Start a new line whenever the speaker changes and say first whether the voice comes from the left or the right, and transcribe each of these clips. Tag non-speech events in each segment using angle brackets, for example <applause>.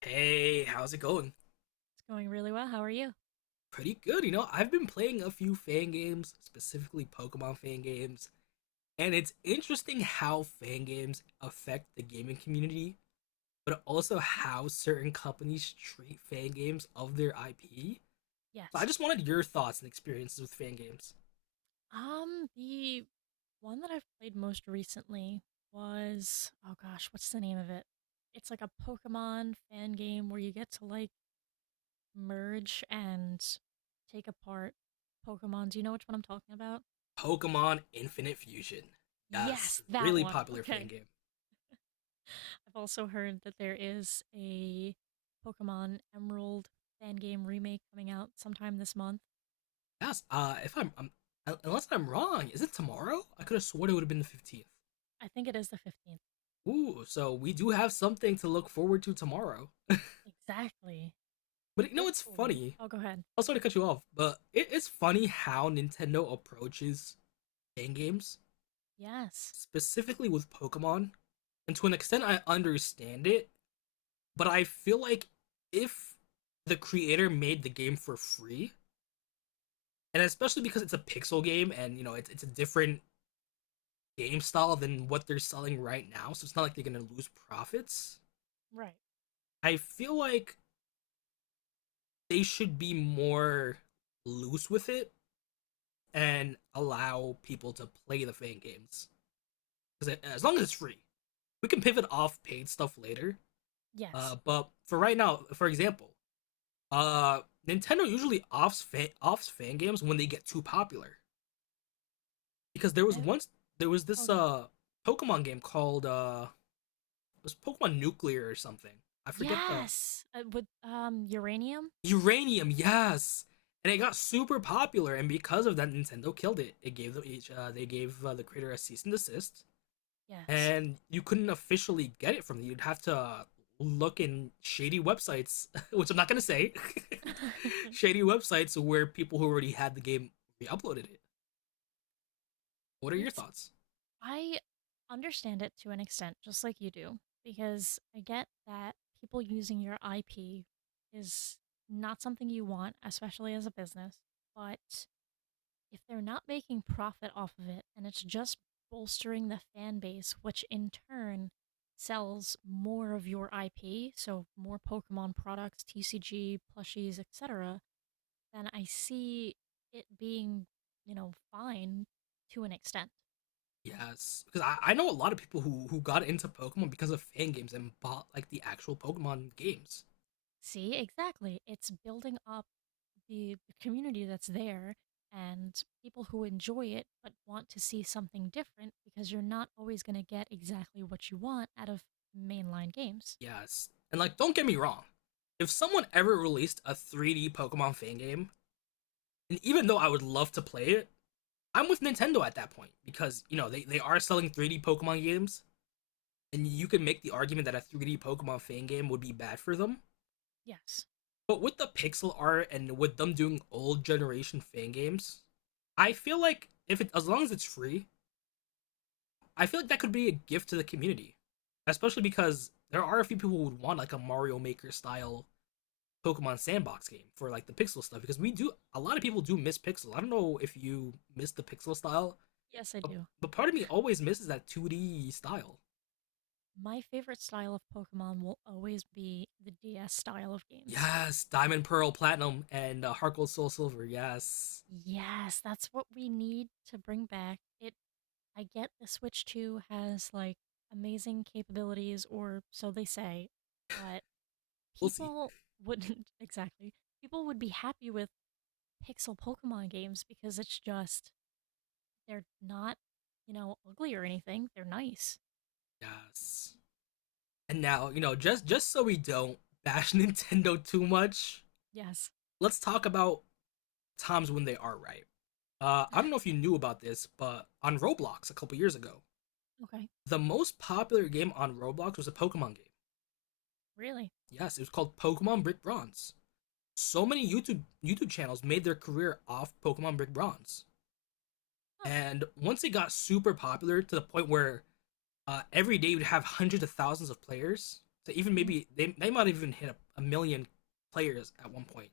left: Hey, how's it going?
right: It's going really well. How are you?
left: Pretty good. I've been playing a few fan games, specifically Pokemon fan games, and it's interesting how fan games affect the gaming community, but also how certain companies treat fan games of their IP. So I
right: Yes.
left: just wanted your thoughts and experiences with fan games.
right: The one that I've played most recently was oh gosh, what's the name of it? It's like a Pokemon fan game where you get to like merge and take apart Pokemon. Do you know which one I'm talking about?
left: Pokemon Infinite Fusion. Yes,
right: Yes, that
left: really
right: one.
left: popular fan
right: Okay.
left: game.
right: I've also heard that there is a Pokemon Emerald fan game remake coming out sometime this month.
left: Yes, if I'm, I'm unless I'm wrong, is it tomorrow? I could have sworn it would have been the 15th.
right: I think it is the 15th.
left: Ooh, so we do have something to look forward to tomorrow.
right: Exactly.
left: But you know it's
right: Hopefully.
left: funny?
right: Oh, go ahead.
left: I'm sorry to cut you off, but it is funny how Nintendo approaches fan games,
right: Yes.
left: specifically with Pokemon. And to an extent, I understand it, but I feel like if the creator made the game for free, and especially because it's a pixel game and it's a different game style than what they're selling right now, so it's not like they're gonna lose profits.
right: Right.
left: I feel like they should be more loose with it and allow people to play the fan games because as long as it's free, we can pivot off paid stuff later.
right: Yes.
left: But for right now, for example, uh, Nintendo usually offs fan games when they get too popular because
right: I
left: there was this
right: oh good.
left: uh Pokemon game called it was Pokemon Nuclear or something. I
right: Yeah.
left: forget the
right: Yes. With uranium?
left: Uranium, yes. And it got super popular, and because of that, Nintendo killed it. They gave the creator a cease and desist,
right: Yes.
left: and you couldn't officially get it from them. You'd have to look in shady websites, <laughs> which I'm not gonna say, <laughs>
right: <laughs>
left: shady websites where people who already had the game re-uploaded it. What are your
right: It's
left: thoughts?
right: I understand it to an extent just like you do because I get that people using your IP is not something you want, especially as a business, but if they're not making profit off of it and it's just bolstering the fan base, which in turn sells more of your IP, so more Pokemon products, TCG, plushies, etc., then I see it being, you know, fine to an extent.
left: Yes, because I know a lot of people who got into Pokemon because of fan games and bought like the actual Pokemon games.
right: See, exactly. It's building up the community that's there and people who enjoy it but want to see something different because you're not always going to get exactly what you want out of mainline games.
left: Yes. And like, don't get me wrong. If someone ever released a 3D Pokemon fan game, and even though I would love to play it, I'm with Nintendo at that point because, they are selling 3D Pokemon games, and you can make the argument that a 3D Pokemon fan game would be bad for them.
right: Yes.
left: But with the pixel art and with them doing old generation fan games, I feel like if it, as long as it's free, I feel like that could be a gift to the community. Especially because there are a few people who would want like a Mario Maker style Pokemon sandbox game for like the pixel stuff because we do a lot of people do miss pixel. I don't know if you miss the pixel style,
right: Yes, I
left: but,
right: do.
left: part of me always misses that 2D style.
right: My favorite style of Pokemon will always be the DS style of games.
left: Yes, Diamond, Pearl, Platinum, and Heart Gold, Soul, Silver. Yes,
right: Yes, that's what we need to bring back. It I get the Switch 2 has like amazing capabilities or so they say, but
left: we'll see.
right: people wouldn't <laughs> exactly. People would be happy with pixel Pokemon games because it's just they're not, you know, ugly or anything. They're nice.
left: Yes, and now just so we don't bash <laughs> Nintendo too much,
right: Yes. <laughs>
left: let's talk about times when they are right. I don't know if you knew about this, but on Roblox a couple years ago,
right: Okay.
left: the most popular game on Roblox was a Pokemon game.
right: Really?
left: Yes, it was called Pokemon Brick Bronze. So many YouTube channels made their career off Pokemon Brick Bronze,
right: Huh.
left: and once it got super popular to the point where every day you'd have hundreds of thousands of players. So even
right: Hmm.
left: maybe they might have even hit a million players at one point.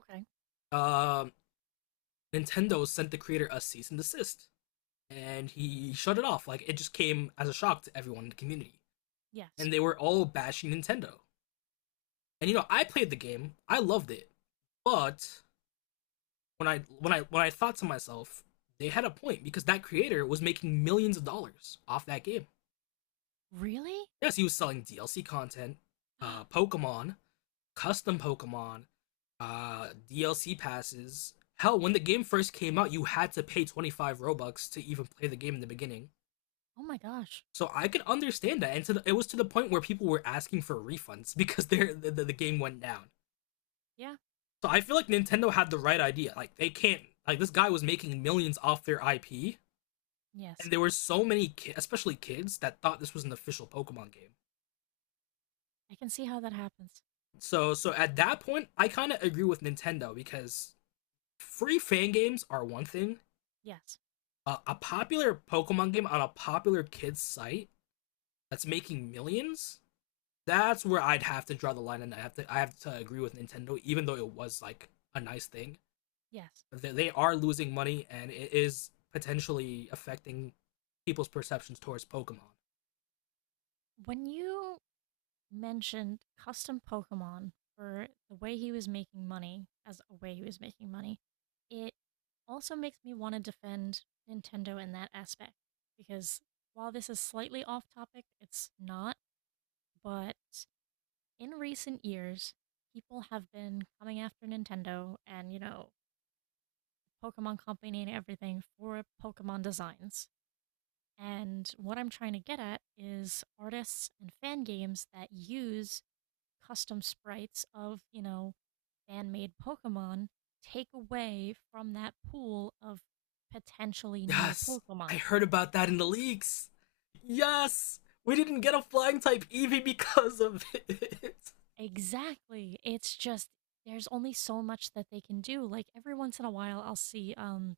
right: Okay.
left: Um, Nintendo sent the creator a cease and desist, and he shut it off. Like it just came as a shock to everyone in the community,
right: Yes.
left: and they were all bashing Nintendo. And I played the game, I loved it, but when I thought to myself, they had a point because that creator was making millions of dollars off that game.
right: Really?
left: Yes, he was selling DLC content,
right: <gasps>
left: Pokemon, custom Pokemon, DLC passes. Hell, when the game first came out, you had to pay 25 Robux to even play the game in the beginning.
right: Oh my gosh.
left: So I could understand that, and it was to the point where people were asking for refunds <laughs> because the game went down.
right: Yeah.
left: So I feel like Nintendo had the right idea. Like they can't like this guy was making millions off their IP
right: Yes.
left: and there were so many, especially kids, that thought this was an official Pokemon game.
right: I can see how that happens.
left: So, at that point, I kind of agree with Nintendo because free fan games are one thing.
right: Yes.
left: A popular Pokemon game on a popular kids site that's making millions, that's where I'd have to draw the line, and I have to agree with Nintendo, even though it was like a nice thing.
right: Yes.
left: They are losing money, and it is potentially affecting people's perceptions towards Pokemon.
right: When you mentioned custom Pokemon for the way he was making money, as a way he was making money, it also makes me want to defend Nintendo in that aspect. Because while this is slightly off topic, it's not. But in recent years, people have been coming after Nintendo and, you know, Pokemon Company and everything for Pokemon designs. And what I'm trying to get at is artists and fan games that use custom sprites of, you know, fan made Pokemon take away from that pool of potentially new
left: Yes, I
right: Pokemon.
left: heard about that in the leaks. Yes, we didn't get a flying type Eevee <laughs> because of it. <laughs>
right: Exactly. It's just there's only so much that they can do. Like every once in a while I'll see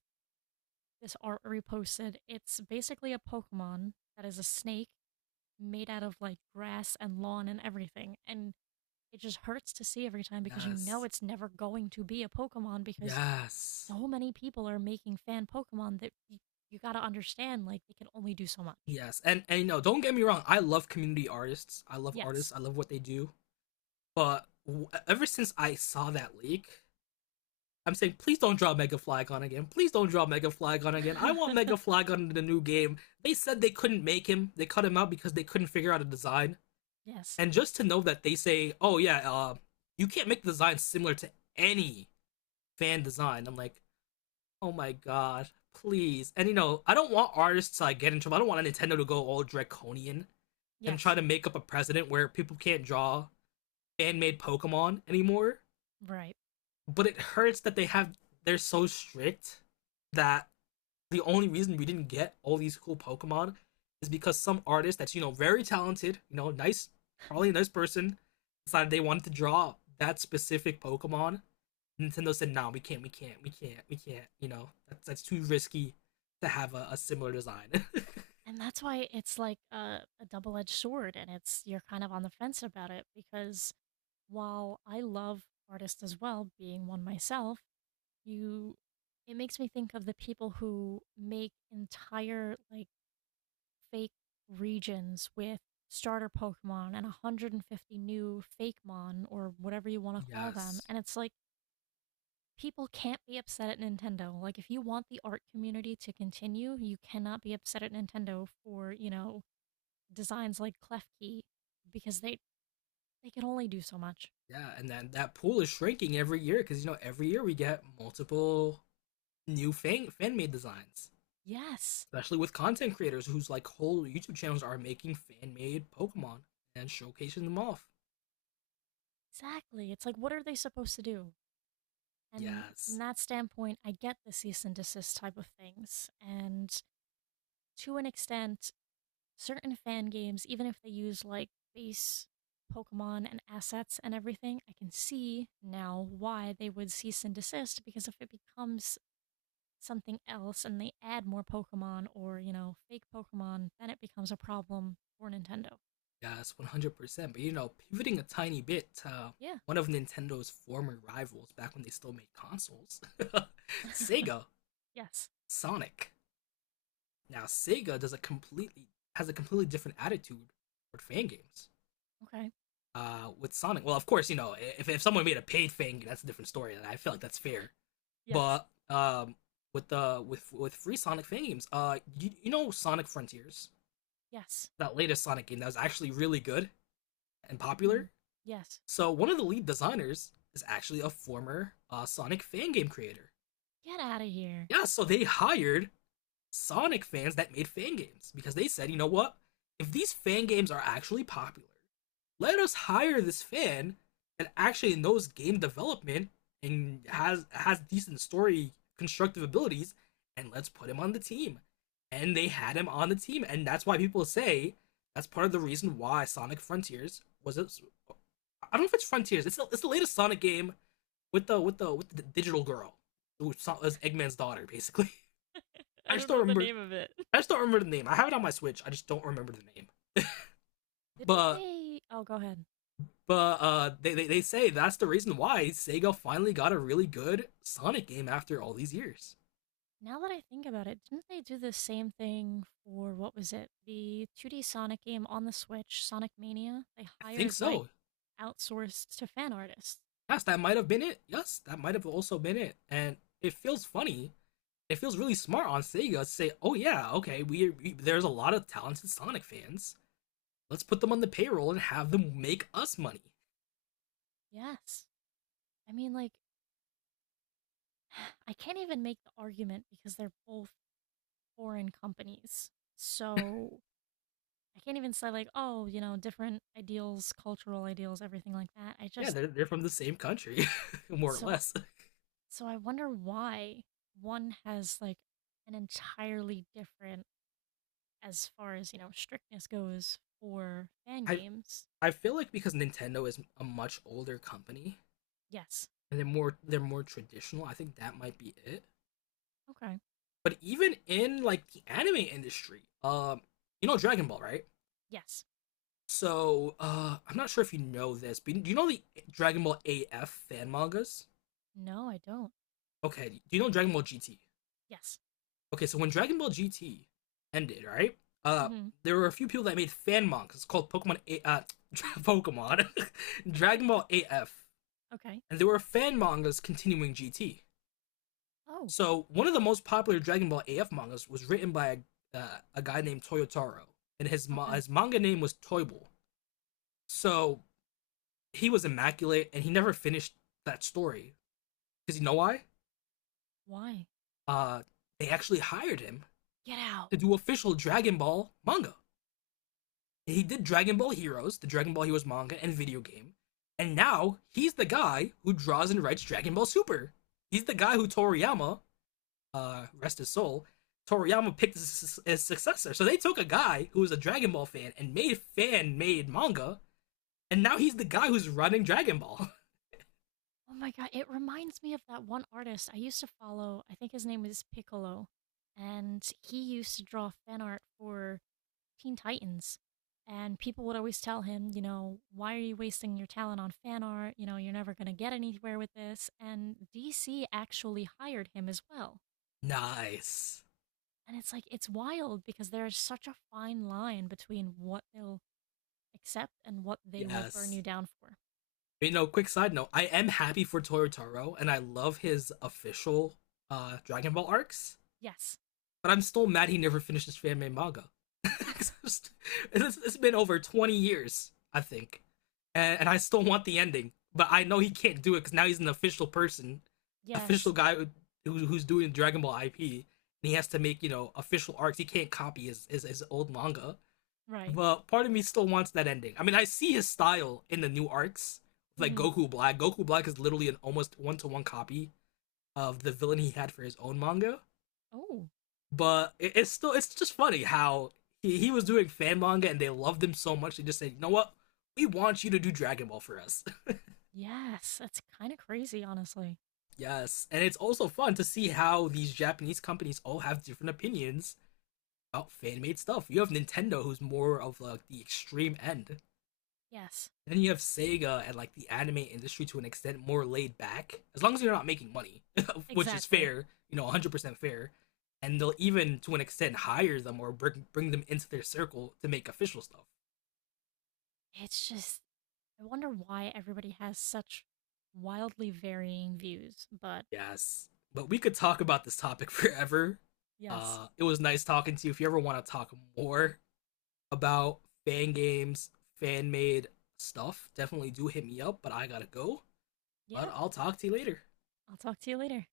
right: this art reposted. It's basically a Pokemon that is a snake made out of like grass and lawn and everything. And it just hurts to see every time because you know
left: Yes,
right: it's never going to be a Pokemon because
left: yes,
right: so many people are making fan Pokemon that you got to understand like they can only do so much.
left: yes. And don't get me wrong. I love community artists. I love artists.
right: Yes.
left: I love what they do. But ever since I saw that leak, I'm saying please don't draw Mega Flygon again. Please don't draw Mega Flygon again. I want Mega
right: <laughs>
left: Flygon in the new game. They said they couldn't make him. They cut him out because they couldn't figure out a design.
right: Yes.
left: And just to know that they say, "Oh yeah, you can't make designs similar to any fan design." I'm like, "Oh my god, please!" And I don't want artists to like, get in trouble. I don't want Nintendo to go all draconian and try
right: Yes.
left: to make up a precedent where people can't draw fan-made Pokemon anymore.
right: Right.
left: But it hurts that they're so strict that the only reason we didn't get all these cool Pokemon is because some artist that's very talented, nice, probably a nice person, decided they wanted to draw that specific Pokemon. Nintendo said, "No, we can't, we can't, we can't, we can't. You know, that's too risky to have a similar design." <laughs>
right: And that's why it's like a double-edged sword and it's you're kind of on the fence about it because while I love artists as well, being one myself, You it makes me think of the people who make entire, like, fake regions with starter Pokemon and 150 new fake mon or whatever you wanna call them,
left: Yes,
right: and it's like, people can't be upset at Nintendo. Like, if you want the art community to continue, you cannot be upset at Nintendo for, you know, designs like Klefki because they can only do so much.
left: yeah, and then that pool is shrinking every year because every year we get multiple new fan made designs.
right: Yes,
left: Especially with content creators whose like whole YouTube channels are making fan-made Pokemon and showcasing them off.
right: exactly. It's like, what are they supposed to do? And from
left: Yes,
right: that standpoint, I get the cease and desist type of things. And to an extent, certain fan games, even if they use like base Pokemon and assets and everything, I can see now why they would cease and desist because if it becomes something else and they add more Pokemon or, you know, fake Pokemon, then it becomes a problem for Nintendo.
left: yes, 100%. But pivoting a tiny bit to
right: Yeah.
left: one of Nintendo's former rivals back when they still made consoles, <laughs>
right: <laughs>
left: Sega
right: Yes.
left: Sonic. Now, Sega does a completely has a completely different attitude toward fan games.
right: Okay.
left: With Sonic, well, of course, if someone made a paid fan game, that's a different story, and I feel like that's fair.
right: Yes.
left: But with the with free Sonic games, you know Sonic Frontiers,
right: Yes.
left: that latest Sonic game that was actually really good and popular.
right: Mhm. Yes.
left: So one of the lead designers is actually a former Sonic fan game creator.
right: Get out of here.
left: Yeah, so they hired Sonic fans that made fan games because they said, you know what? If these fan games are actually popular, let us hire this fan that actually knows game development and has decent story constructive abilities and let's put him on the team. And they had him on the team and that's why people say that's part of the reason why Sonic Frontiers was it, I don't know if it's Frontiers. It's the latest Sonic game with the with the digital girl who is Eggman's daughter basically. <laughs>
right: I
left: I
right: don't
left: still
right: know the
left: remember
right: name of it.
left: I just don't remember the name. I have it on my Switch. I just don't remember the name.
right: Didn't
left: But
right: they? Oh, go ahead.
left: they say that's the reason why Sega finally got a really good Sonic game after all these years.
right: Now that I think about it, didn't they do the same thing for what was it? The 2D Sonic game on the Switch, Sonic Mania? They
left: I think
right: hired like
left: so.
right: outsourced to fan artists.
left: Yes, that might have been it. Yes, that might have also been it. And it feels funny. It feels really smart on Sega to say, "Oh yeah, okay, we there's a lot of talented Sonic fans. Let's put them on the payroll and have them make us money."
right: Yes. I mean, like, <sighs> I can't even make the argument because they're both foreign companies. So I can't even say, like, oh, you know, different ideals, cultural ideals, everything like that. I
left: Yeah,
right: just,
left: they're from the same country, <laughs> more or
right: so,
left: less.
right: so I wonder why one has like an entirely different as far as you know strictness goes for fan
left: I
right: games.
left: I feel like because Nintendo is a much older company,
right: Yes.
left: and they're more traditional. I think that might be it.
right: Okay.
left: But even in like the anime industry, you know Dragon Ball, right?
right: Yes.
left: So I'm not sure if you know this, but do you know the Dragon Ball AF fan mangas?
right: No, I don't.
left: Okay, do you know Dragon Ball GT?
right: Yes.
left: Okay, so when Dragon Ball GT ended, right? Uh,
right: mm-hmm
left: there were a few people that made fan mangas called <laughs> Pokemon <laughs> Dragon Ball AF,
right: okay.
left: and there were fan mangas continuing GT.
right: Oh.
left: So one of the most popular Dragon Ball AF mangas was written by a guy named Toyotaro, and
right: Okay.
left: his manga name was Toible. So he was immaculate, and he never finished that story because you know why?
right: Why?
left: Uh, they actually hired him
right: Get out.
left: to do official Dragon Ball manga. And he did Dragon Ball Heroes, the Dragon Ball Heroes manga and video game, and now he's the guy who draws and writes Dragon Ball Super. He's the guy who Toriyama, rest his soul, Toriyama picked his successor. So they took a guy who was a Dragon Ball fan and made fan made manga, and now he's the guy who's running Dragon Ball.
right: Oh my god, it reminds me of that one artist I used to follow. I think his name was Piccolo and he used to draw fan art for Teen Titans and people would always tell him, you know, why are you wasting your talent on fan art? You know, you're never going to get anywhere with this. And DC actually hired him as well.
left: <laughs> Nice.
right: And it's like it's wild because there is such a fine line between what they'll accept and what they will burn
left: Yes.
right: you down for.
left: Quick side note, I am happy for Toru Taro, and I love his official Dragon Ball arcs.
right: Yes.
left: But I'm still mad he never finished his fan-made manga. <laughs> manga.
right: <laughs>
left: It's been over 20 years, I think, and, I still want the ending, but I know he can't do it because now he's an official person, official
right: Yes.
left: guy who's doing Dragon Ball IP, and he has to make official arcs. He can't copy his old manga.
right: Right.
left: But part of me still wants that ending. I mean, I see his style in the new arcs, like
right: Hmm.
left: Goku Black. Goku Black is literally an almost one to one copy of the villain he had for his own manga.
right: Oh,
left: But it's just funny how he was doing fan manga and they loved him so much they just said, you know what, we want you to do Dragon Ball for us.
right: yes. That's kind of crazy, honestly.
left: <laughs> Yes, and it's also fun to see how these Japanese companies all have different opinions about fan made stuff. You have Nintendo, who's more of like the extreme end.
right: Yes.
left: Then you have Sega and like the anime industry to an extent more laid back, as long as you're not making money, <laughs> which is
right: Exactly.
left: fair, 100% fair. And they'll even to an extent hire them or bring them into their circle to make official stuff.
right: It's just I wonder why everybody has such wildly varying views, but
left: Yes. But we could talk about this topic <laughs> forever.
right: yes.
left: It was nice talking to you. If you ever want to talk more about fan games, fan made stuff, definitely do hit me up. But I gotta go. But
right: Yeah.
left: I'll talk to you later.
right: I'll talk to you later.